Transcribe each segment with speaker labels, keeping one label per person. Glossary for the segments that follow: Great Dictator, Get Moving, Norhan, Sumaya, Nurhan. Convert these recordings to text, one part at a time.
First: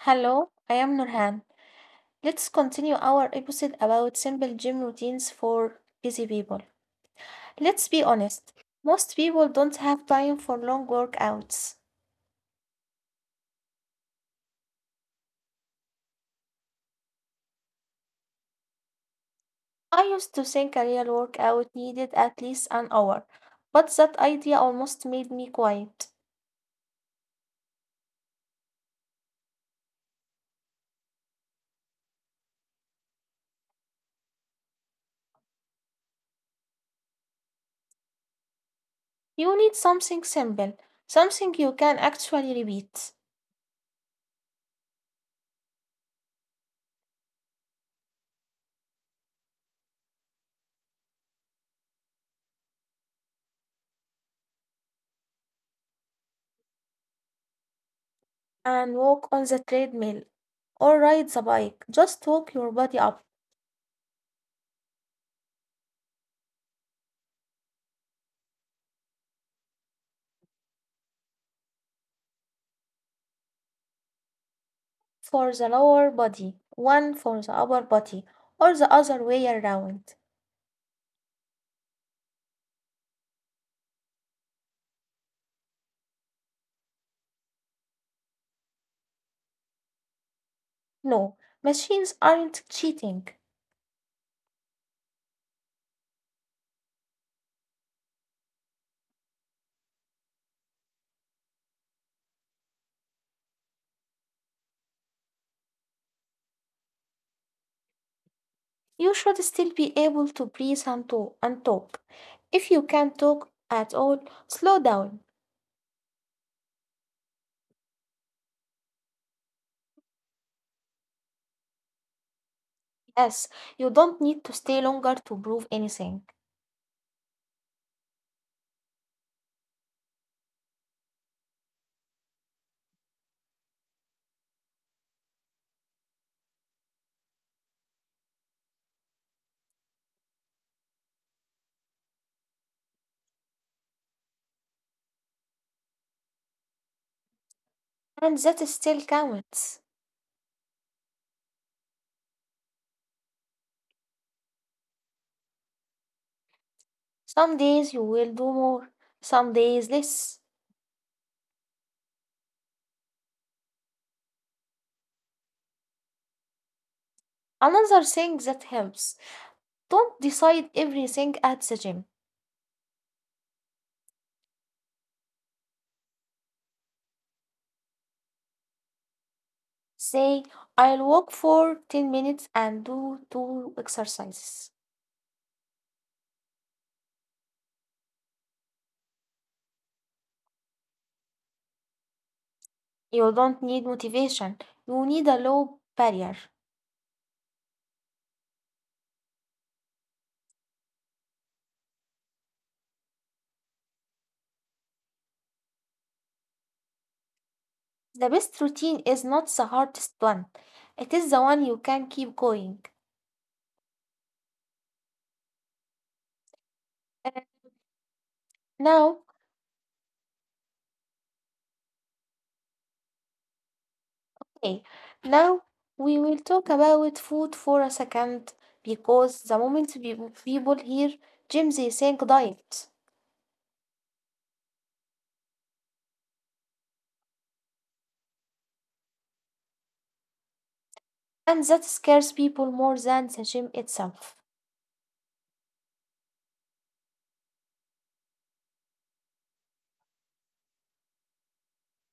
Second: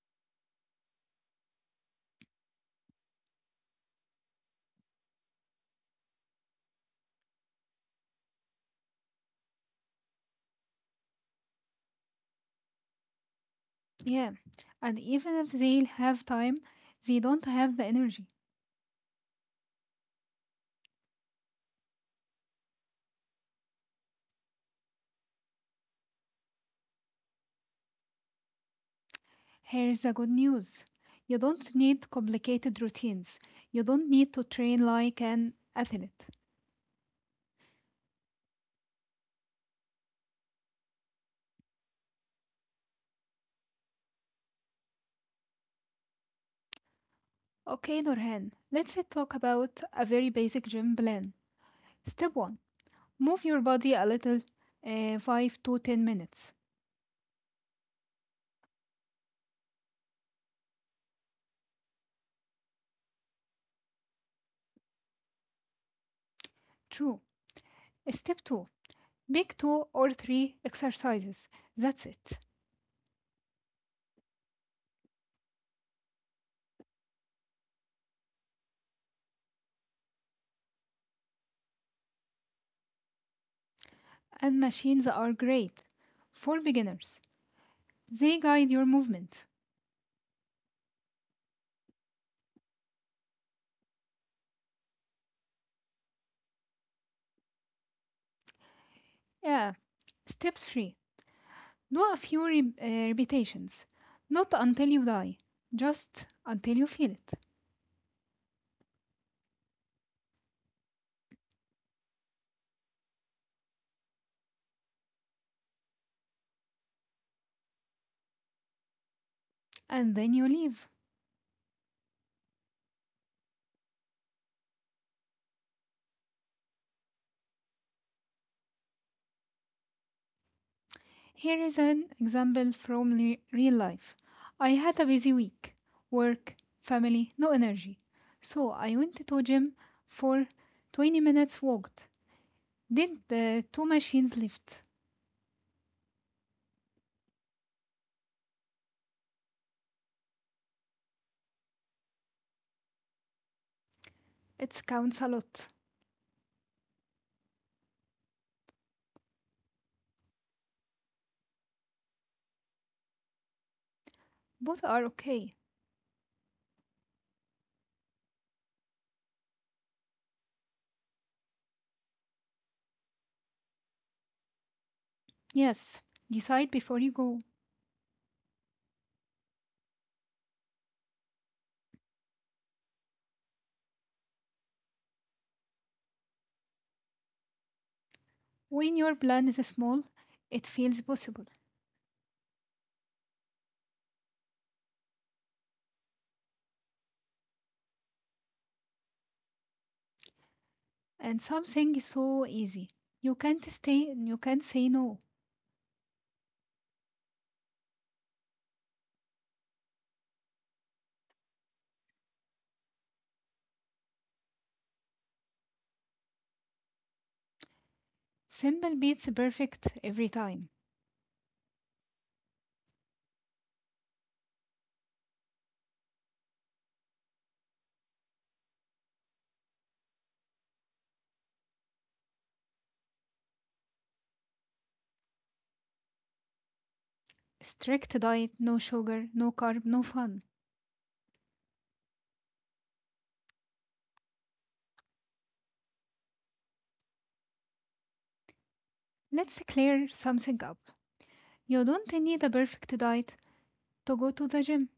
Speaker 1: Hello, I am Nurhan. Let's continue our episode about simple gym routines for busy people. Let's be honest, most people don't have time for long workouts.
Speaker 2: Yeah, and even if they have time, they don't have the energy.
Speaker 1: I used to think a real workout needed at least an hour, but that idea almost made me quiet.
Speaker 2: Here's the good news, you don't need complicated routines, you don't need to train like an athlete.
Speaker 1: You need something simple, something you can actually repeat,
Speaker 2: Okay, Norhan, let's talk about a very basic gym plan. Step 1, move your body a little, 5 to 10 minutes.
Speaker 1: and walk on the treadmill or ride the bike. Just walk your body up.
Speaker 2: True. Step 2, pick 2 or 3 exercises. That's it.
Speaker 1: For the lower body, one for the upper body, or the other way around.
Speaker 2: And machines are great for beginners, they guide your movement.
Speaker 1: No, machines aren't cheating.
Speaker 2: Yeah. Step 3, do a few repetitions. Not until you die, just until you feel it.
Speaker 1: You should still be able to breathe and, and talk. If you can't talk at all, slow down.
Speaker 2: And then you leave.
Speaker 1: Yes, you don't need to stay longer to prove anything.
Speaker 2: Here is an example from real life. I had a busy week, work, family, no energy. So I went to gym for 20 minutes walked. Did the two machines lift?
Speaker 1: And that still counts.
Speaker 2: It counts a lot.
Speaker 1: Some days you will do more, some days less.
Speaker 2: Both are okay.
Speaker 1: Another thing that helps, don't decide everything at the gym.
Speaker 2: Yes, decide before you go.
Speaker 1: Say, I'll walk for 10 minutes and do two exercises.
Speaker 2: When your plan is small, it feels possible.
Speaker 1: You don't need motivation, you need a low barrier.
Speaker 2: And something is so easy. You can't say no.
Speaker 1: The best routine is not the hardest one, it is the one you can keep going.
Speaker 2: Simple beats perfect
Speaker 1: Uh,
Speaker 2: every time.
Speaker 1: now, okay, Now we will talk about food for a second because the moment people hear gym, they think diet,
Speaker 2: Strict diet, no sugar, no carb, no fun.
Speaker 1: and that scares people more than the gym itself.
Speaker 2: Let's clear something up. You don't need a perfect diet to go to the gym.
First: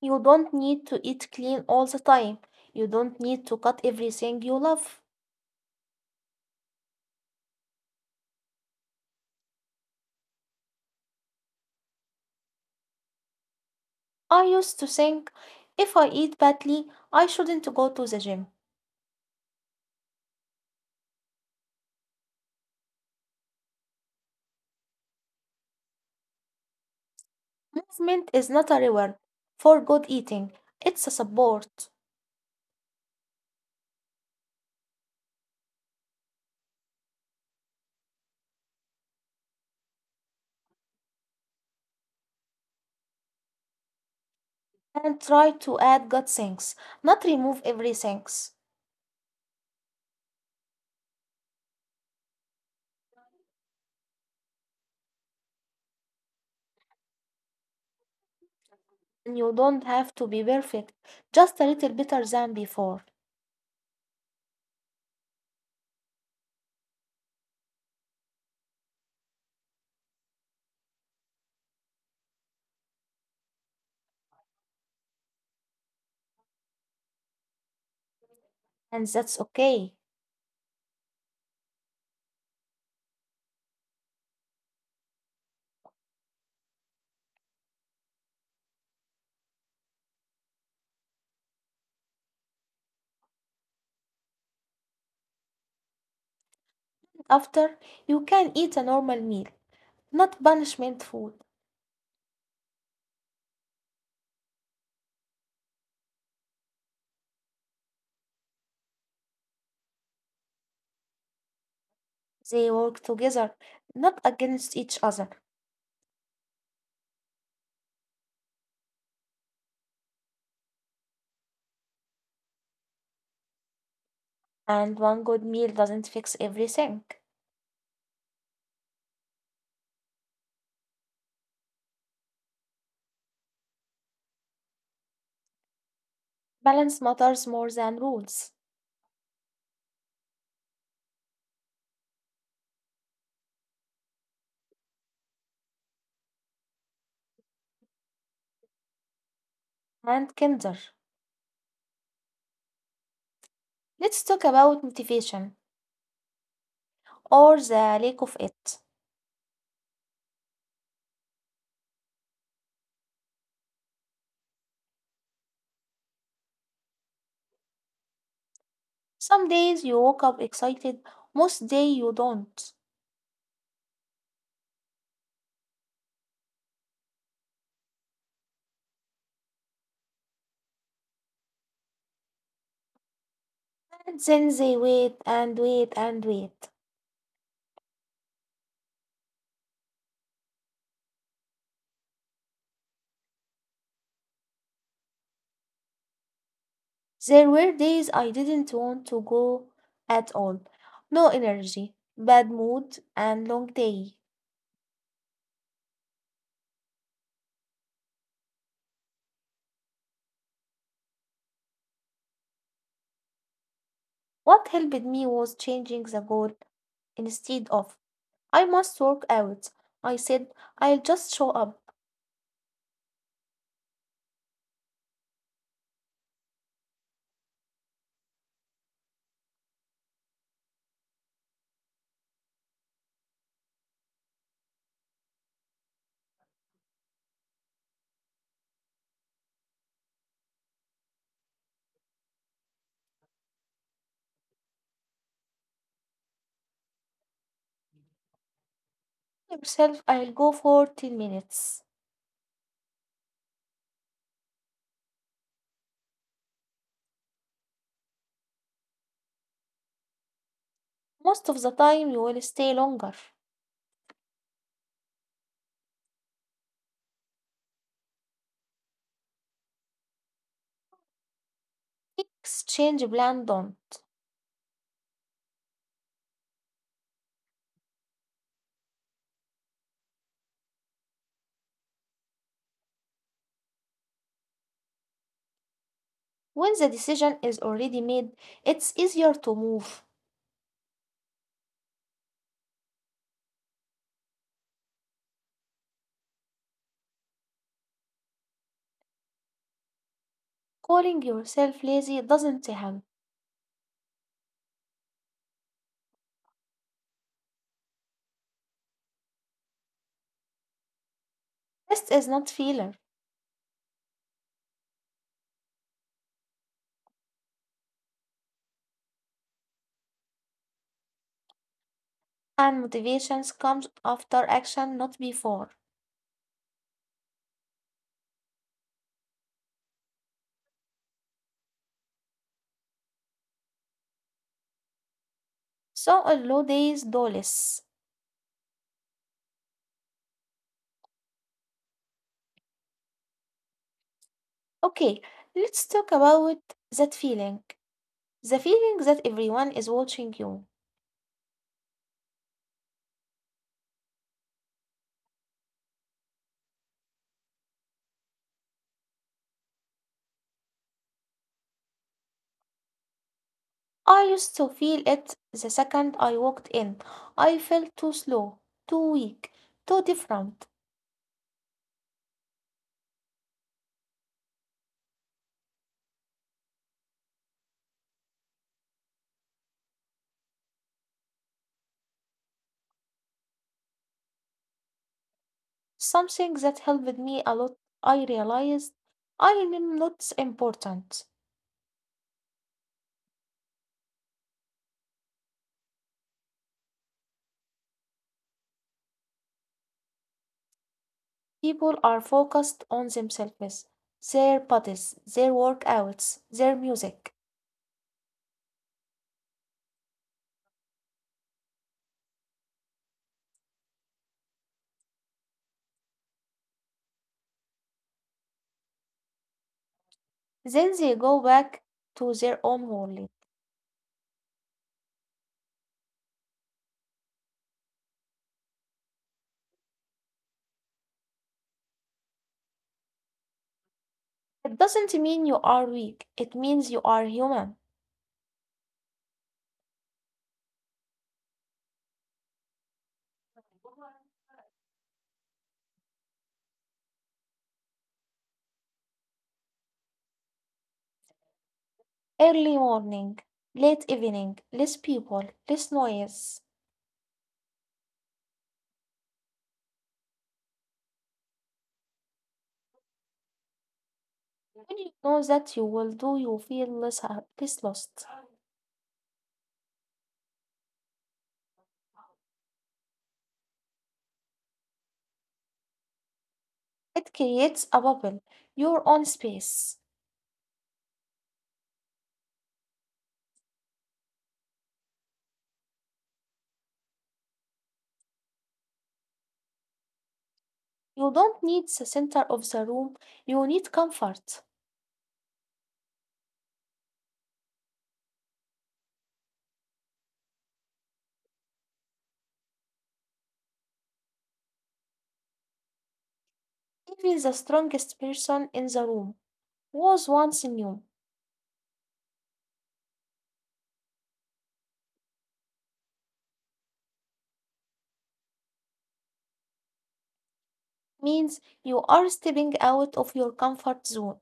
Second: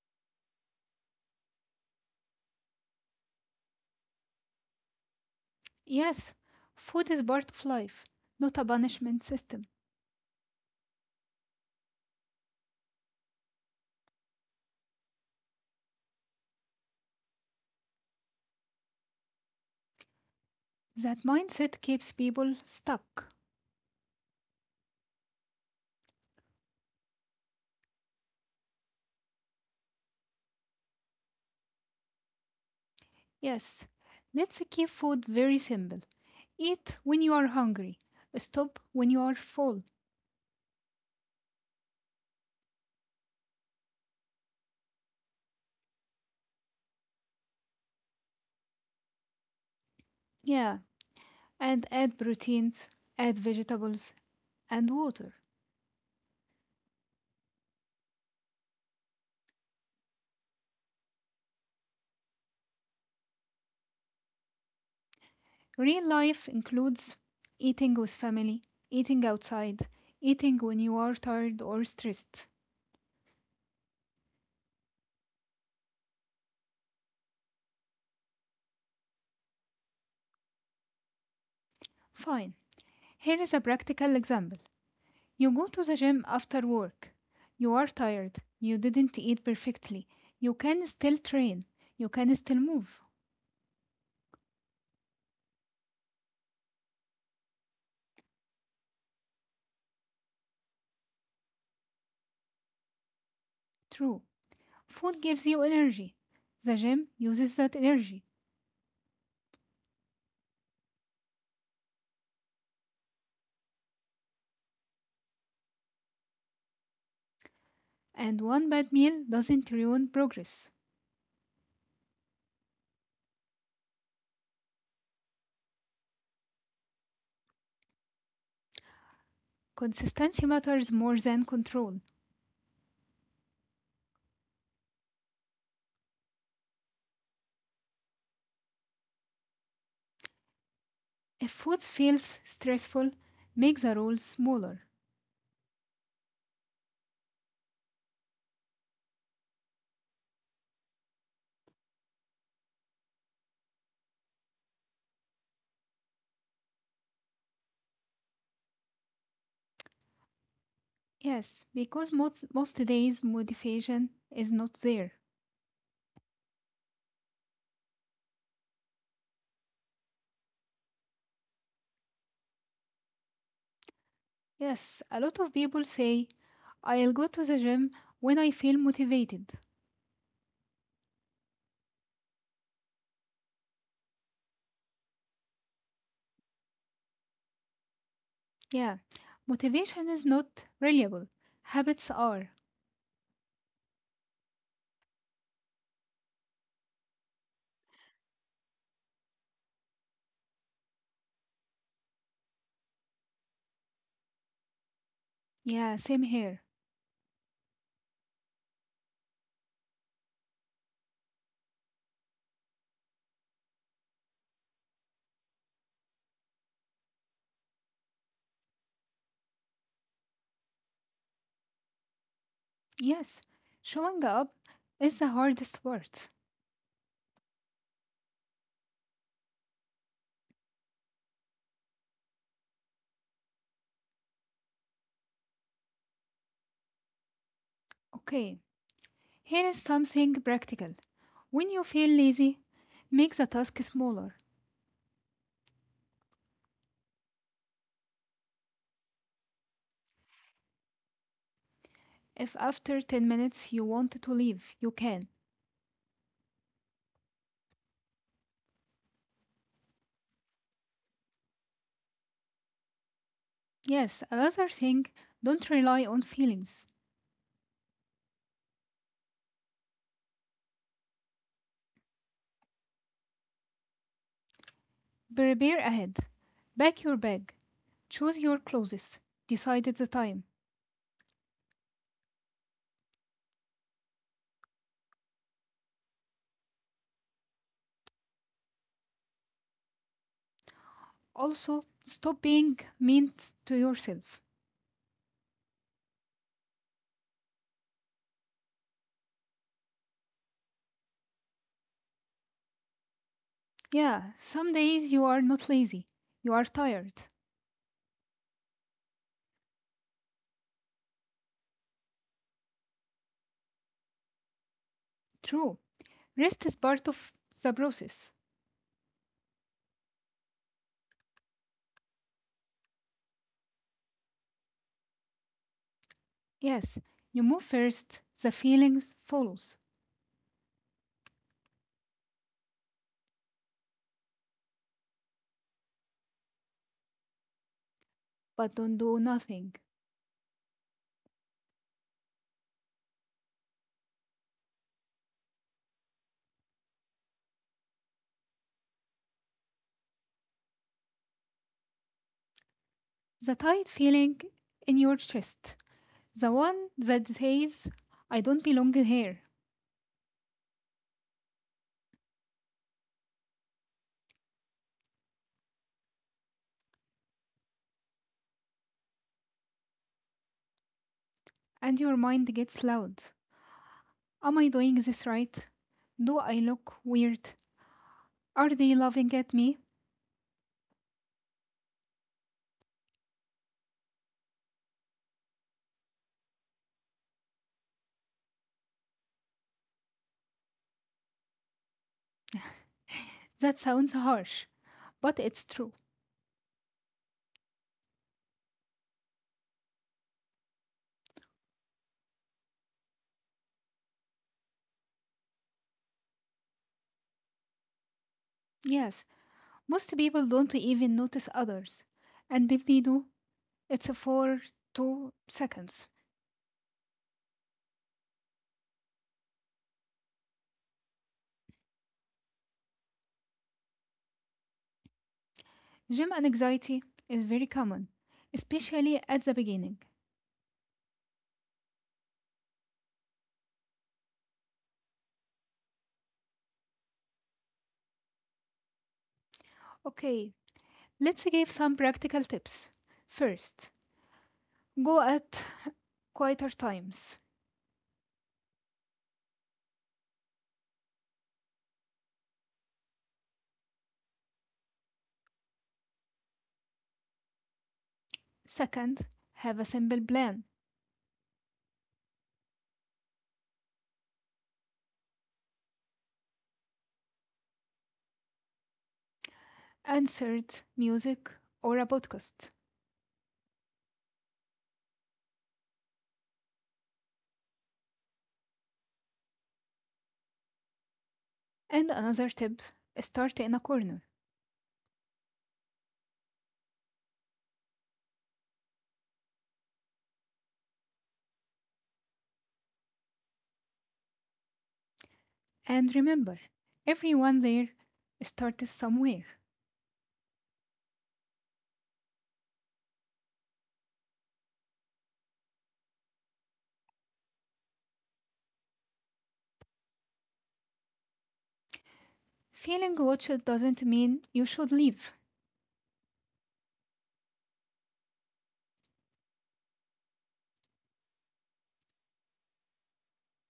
Speaker 1: You don't need to eat clean all the time. You don't need to cut everything you love.
Speaker 2: Yes, food is part of life, not a punishment system.
Speaker 1: I used to think if I eat badly, I shouldn't go to the gym.
Speaker 2: That mindset keeps people stuck.
Speaker 1: Movement is not a reward for good eating, it's a support.
Speaker 2: Yes, let's keep food very simple. Eat when you are hungry. Stop when you are full.
Speaker 1: And try to add good things, not remove everything.
Speaker 2: Yeah, and add proteins, add vegetables, and water.
Speaker 1: And you don't have to be perfect, just a little better than before.
Speaker 2: Real life includes eating with family, eating outside, eating when you are tired or stressed.
Speaker 1: And that's okay.
Speaker 2: Fine. Here is a practical example. You go to the gym after work. You are tired. You didn't eat perfectly. You can still train. You can still move.
Speaker 1: After, you can eat a normal meal, not punishment food.
Speaker 2: True. Food gives you energy. The gym uses that energy.
Speaker 1: They work together, not against each other,
Speaker 2: And one bad meal doesn't ruin progress.
Speaker 1: and one good meal doesn't fix everything.
Speaker 2: Consistency matters more than control.
Speaker 1: Balance matters more than rules.
Speaker 2: If food feels stressful, make the roll smaller.
Speaker 1: And kinder. Let's talk about motivation or the lack of it.
Speaker 2: Yes, because most days motivation is not there.
Speaker 1: Some days you wake up excited, most days you don't.
Speaker 2: Yes, a lot of people say, I'll go to the gym when I feel motivated.
Speaker 1: And then they wait and wait and wait.
Speaker 2: Yeah, motivation is not reliable. Habits are.
Speaker 1: There were days I didn't want to go at all. No energy, bad mood, and long day.
Speaker 2: Yeah, same here.
Speaker 1: What helped me was changing the goal. Instead of I must work out, I said I'll just show up.
Speaker 2: Yes, showing up is the hardest part. Okay, here is something practical. When you feel lazy, make the task smaller.
Speaker 1: Tell yourself I'll go for 10 minutes.
Speaker 2: If after 10 minutes you want to leave, you can.
Speaker 1: Most of the time you will stay longer.
Speaker 2: Yes, another thing, don't rely on feelings.
Speaker 1: Exchange plan don't.
Speaker 2: Prepare ahead. Pack your bag. Choose your clothes. Decide the time.
Speaker 1: When the decision is already made, it's easier to move.
Speaker 2: Also, stop being mean to yourself.
Speaker 1: Calling yourself lazy doesn't help.
Speaker 2: Yeah, some days you are not lazy. You are tired.
Speaker 1: Rest is not failure,
Speaker 2: True. Rest is part of the process.
Speaker 1: and motivations comes after action, not before.
Speaker 2: Yes, you move first, the feelings follows,
Speaker 1: So on low days, do less.
Speaker 2: but don't do nothing.
Speaker 1: Okay, let's talk about that feeling. The feeling that everyone is watching you.
Speaker 2: The tight feeling in your chest, the one that says, I don't belong here,
Speaker 1: I used to feel it the second I walked in. I felt too slow, too weak, too different.
Speaker 2: and your mind gets loud. Am I doing this right? Do I look weird? Are they laughing at me?
Speaker 1: Something that helped me a lot, I realized I am not important.
Speaker 2: That sounds harsh, but it's true.
Speaker 1: People are focused on themselves, their bodies, their workouts, their music.
Speaker 2: Yes, most people don't even notice others, and if they do, it's for 2 seconds.
Speaker 1: Then they go back to their own world.
Speaker 2: Gym anxiety is very common, especially at the beginning.
Speaker 1: It doesn't mean you are weak, it means you are human.
Speaker 2: Okay, let's give some practical tips. First, go at quieter times.
Speaker 1: Early morning, late evening, less people, less noise.
Speaker 2: Second, have a simple plan.
Speaker 1: When you know that you will do, you feel less lost.
Speaker 2: And third, music or a podcast.
Speaker 1: It creates a bubble, your own space.
Speaker 2: And another tip, start in a corner.
Speaker 1: You don't need the center of the room, you need comfort.
Speaker 2: And remember, everyone there starts somewhere.
Speaker 1: Even the strongest person in the room was once new.
Speaker 2: Feeling watched doesn't mean you should leave.
Speaker 1: Means you are stepping out of your comfort zone.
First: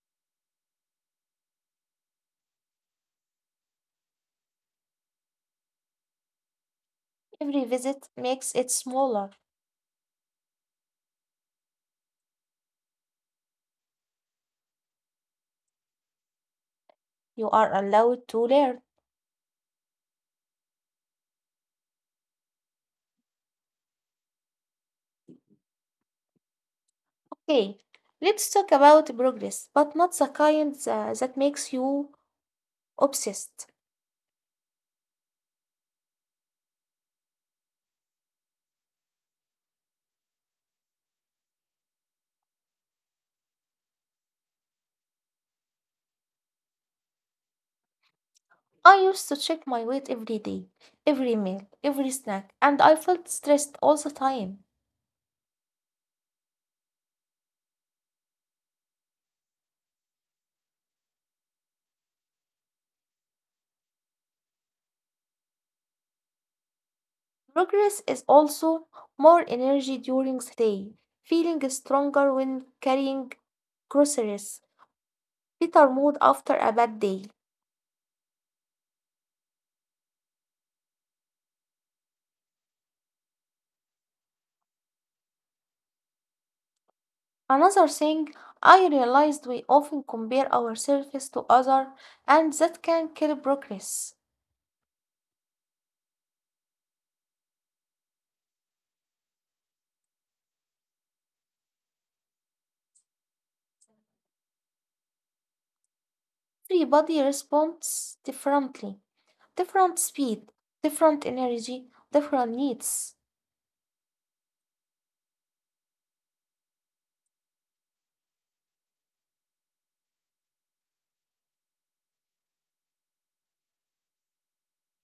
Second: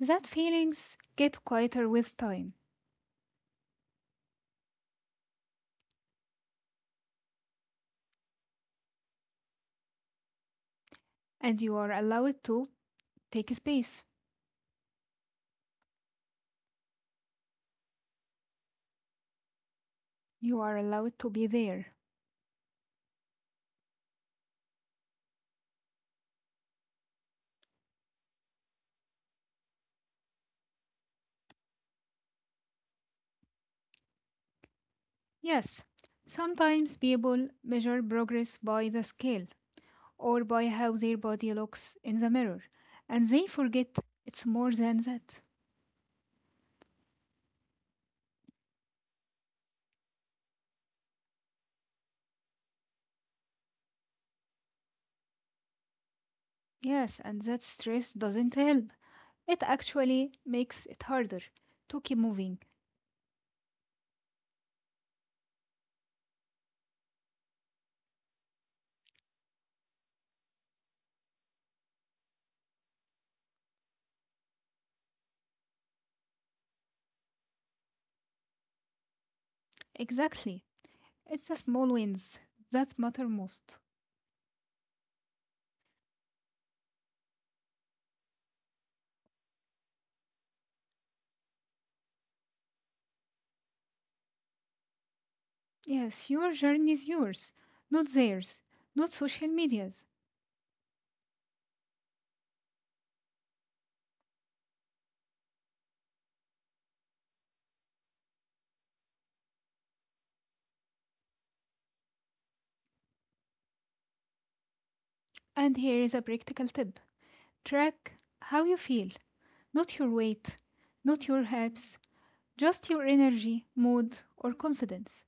Speaker 2: That feelings get quieter with time,
Speaker 1: Every visit makes it smaller.
Speaker 2: and you are allowed to take space.
Speaker 1: You are allowed to learn.
Speaker 2: You are allowed to be there.
Speaker 1: Okay, let's talk about progress, but not the kind that makes you obsessed.
Speaker 2: Yes, sometimes people measure progress by the scale or by how their body looks in the mirror, and they forget it's more than that.
Speaker 1: I used to check my weight every day, every meal, every snack, and I felt stressed all the time.
Speaker 2: Yes, and that stress doesn't help. It actually makes it harder to keep moving.
Speaker 1: Progress is also more energy during the day, feeling stronger when carrying groceries, better mood after a bad day.
Speaker 2: Exactly. It's the small wins that matter most.
Speaker 1: Another thing, I realized we often compare ourselves to others, and that can kill progress.
Speaker 2: Yes, your journey is yours, not theirs, not social media's.
Speaker 1: Everybody responds differently, different speed, different energy, different needs.
Speaker 2: And here is a practical tip, track how you feel, not your weight, not your hips, just your energy, mood, or confidence.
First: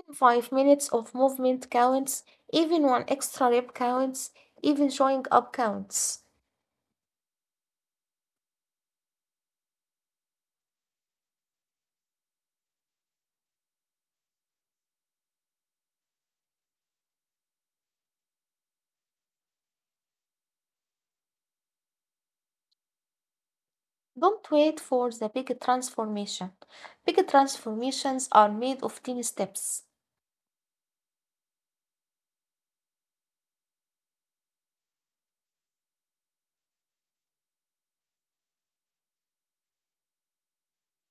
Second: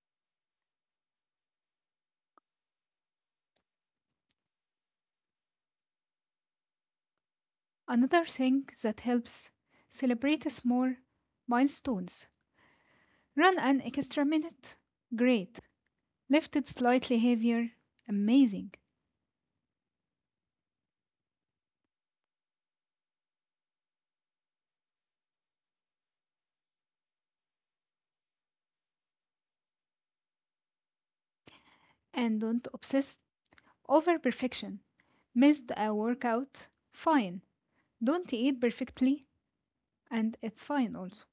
Speaker 1: Even 5 minutes of movement counts, even one extra rep counts, even showing up counts.
Speaker 2: Another thing that helps, celebrate small milestones. Run an extra minute. Great. Lifted slightly heavier. Amazing.
Speaker 1: Don't wait for the big transformation. Big transformations are made of tiny steps.
Speaker 2: And don't obsess over perfection. Missed a workout? Fine. Don't eat perfectly, and it's fine also.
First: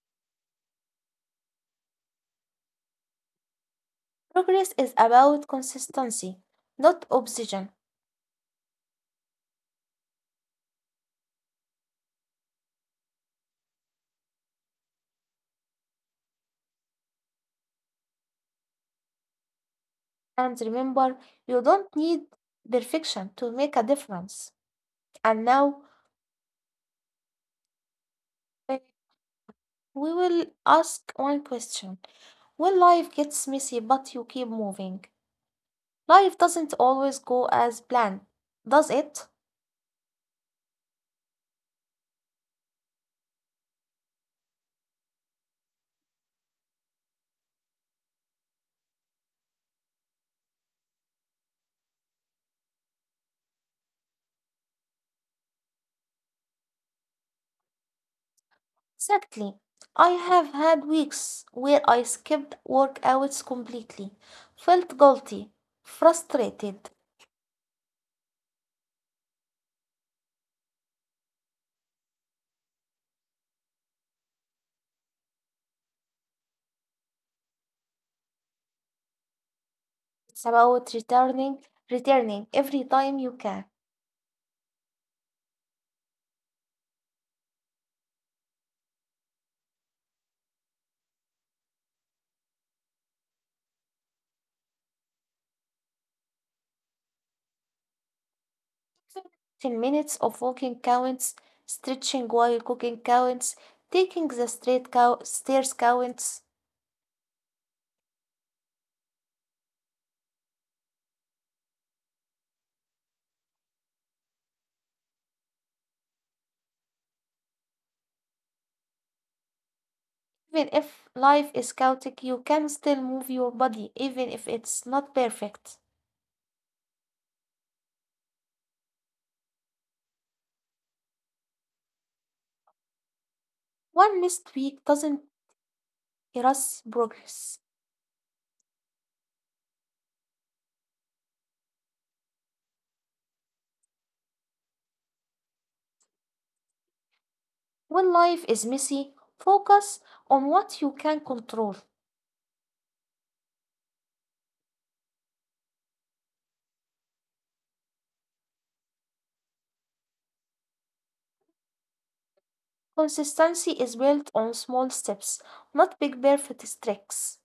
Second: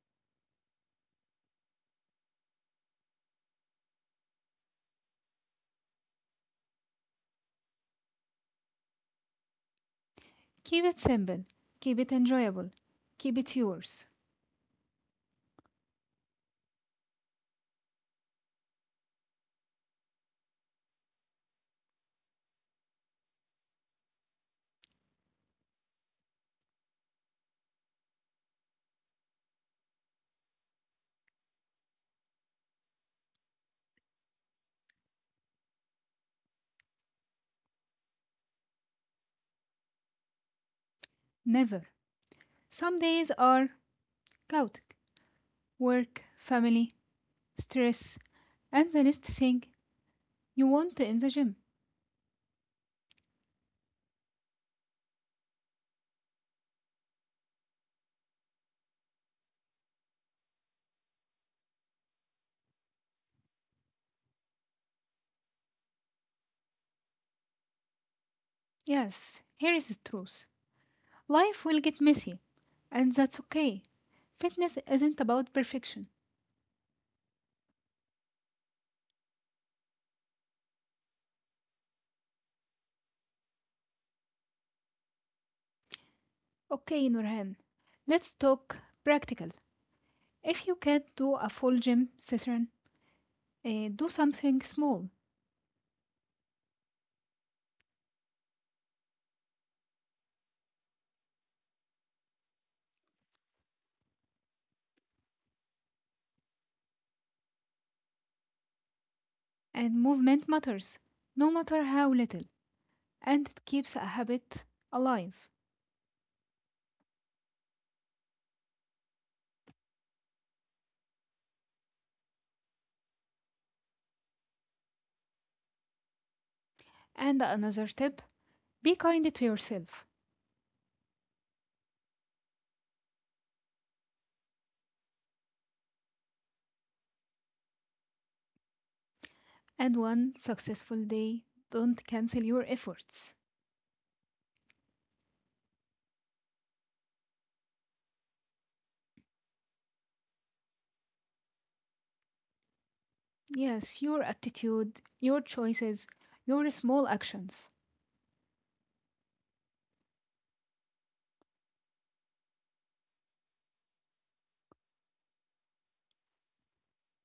Speaker 1: Progress is about consistency, not obsession.
Speaker 2: Keep it simple. Keep it enjoyable. Keep it yours.
Speaker 1: And remember, you don't need perfection to make a difference. And now, we will ask one question. When life gets messy but you keep moving, life doesn't always go as planned, does it?
Speaker 2: Never. Some days are chaotic, work, family, stress, and the least thing you want in the gym.
Speaker 1: Exactly. I have had weeks where I skipped workouts completely, felt guilty, frustrated.
Speaker 2: Yes, here is the truth, life will get messy, and that's okay. Fitness isn't about perfection.
Speaker 1: It's about returning, returning every time you can.
Speaker 2: Okay, Nurhan, let's talk practical. If you can't do a full gym session, do something small,
Speaker 1: 10 minutes of walking counts, stretching while cooking counts, taking the stairs counts.
Speaker 2: and movement matters, no matter how little, and it keeps a habit alive.
Speaker 1: Even if life is chaotic, you can still move your body, even if it's not perfect.
Speaker 2: And another tip, be kind to yourself.
Speaker 1: One missed week doesn't erase progress.
Speaker 2: And one successful day, don't cancel your efforts.
Speaker 1: When life is messy, focus on what you can control.
Speaker 2: Yes, your attitude, your choices, your small actions.
Speaker 1: Consistency is built on small steps, not big perfect tricks.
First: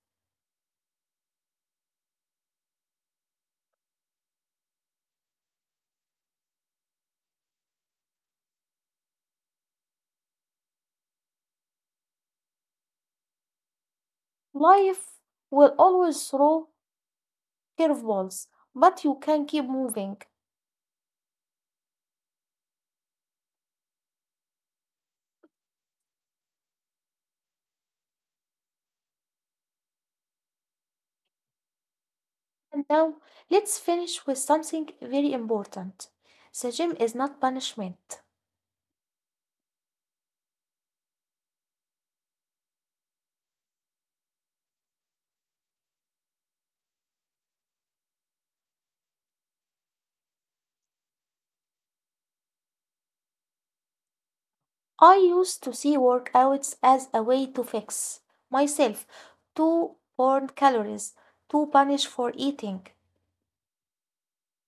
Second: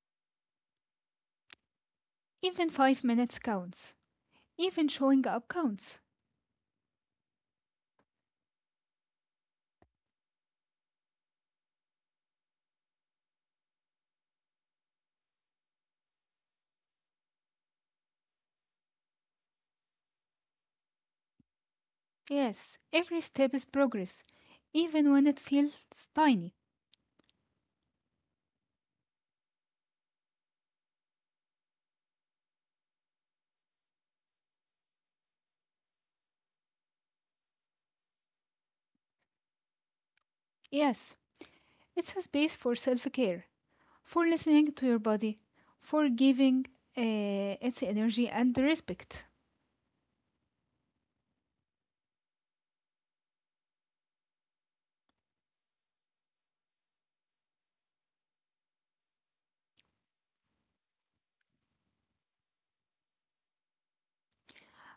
Speaker 2: Even 5 minutes counts. Even showing up counts.
Speaker 1: Life will always throw curveballs, but you can keep moving.
Speaker 2: Yes, every step is progress, even when it feels tiny.
Speaker 1: And now, let's finish with something very important. The gym is not punishment.
Speaker 2: Yes, it's a space for self care, for listening to your body, for giving its energy and respect.
Speaker 1: I used to see workouts as a way to fix myself, to burn calories, to punish for eating.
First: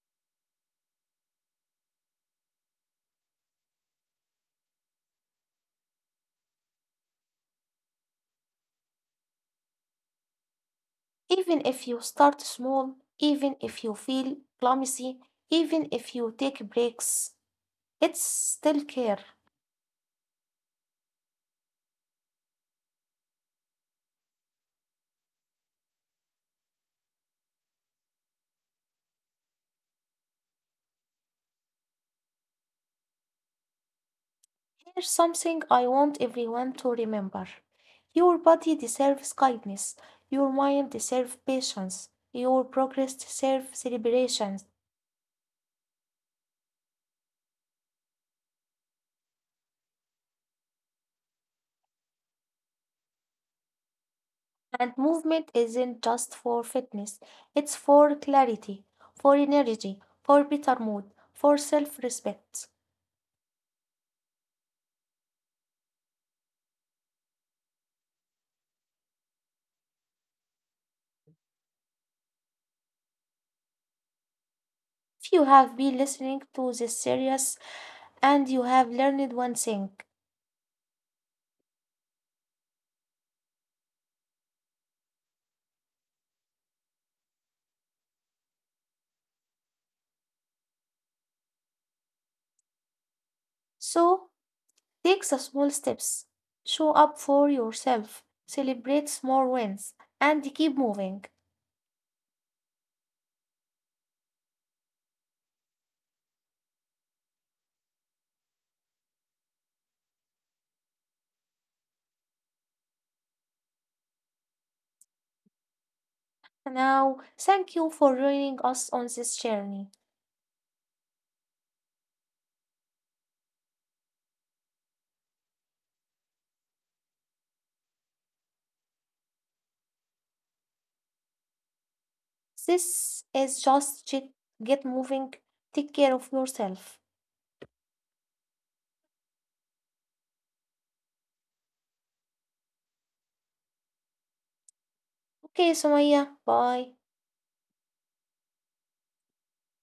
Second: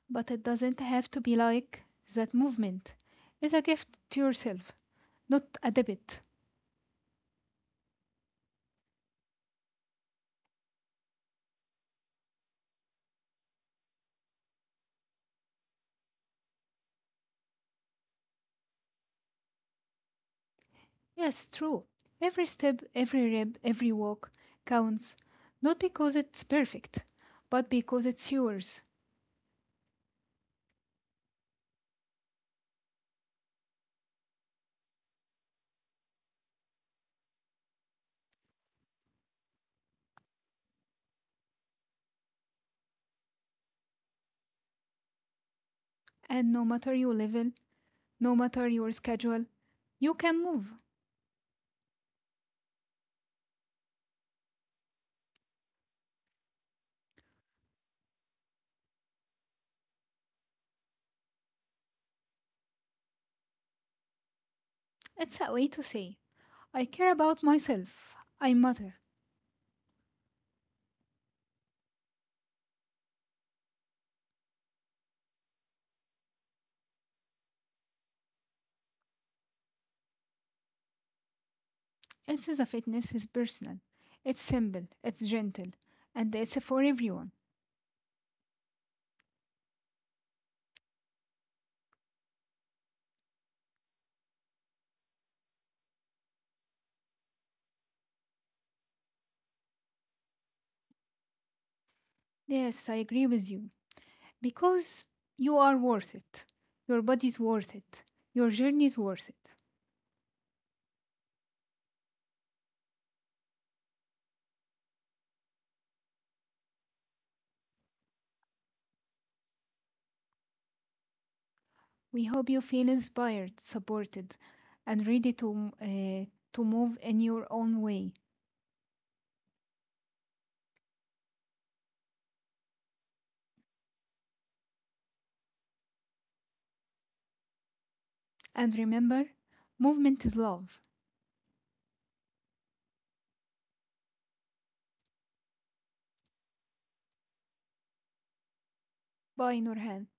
Speaker 2: But it doesn't have to be like that, movement is a gift to yourself, not a debit.
Speaker 1: Even if you start small, even if you feel clumsy, even if you take breaks, it's still care.
Speaker 2: Yes, true. Every step, every rep, every walk counts, not because it's perfect, but because it's yours.
Speaker 1: Here's something I want everyone to remember, your body deserves kindness, your mind deserves patience, your progress deserves celebration.
Speaker 2: And no matter your level, no matter your schedule, you can move.
Speaker 1: And movement isn't just for fitness, it's for clarity, for energy, for better mood, for self respect.
Speaker 2: It's a way to say, I care about myself. I matter.
Speaker 1: If you have been listening to this series and you have learned one thing,
Speaker 2: It says a fitness is personal. It's simple, it's gentle, and it's for everyone.
Speaker 1: so take the small steps, show up for yourself, celebrate small wins, and keep moving.
Speaker 2: Yes, I agree with you. Because you are worth it. Your body's worth it. Your journey is worth it.
Speaker 1: Now, thank you for joining us on this journey.
Speaker 2: We hope you feel inspired, supported, and ready to move in your own way.
Speaker 1: This is just Get Moving. Take care of yourself.
Speaker 2: And remember, movement is love.
Speaker 1: Okay, Sumaya. Bye.
Speaker 2: Bye, Nurhan.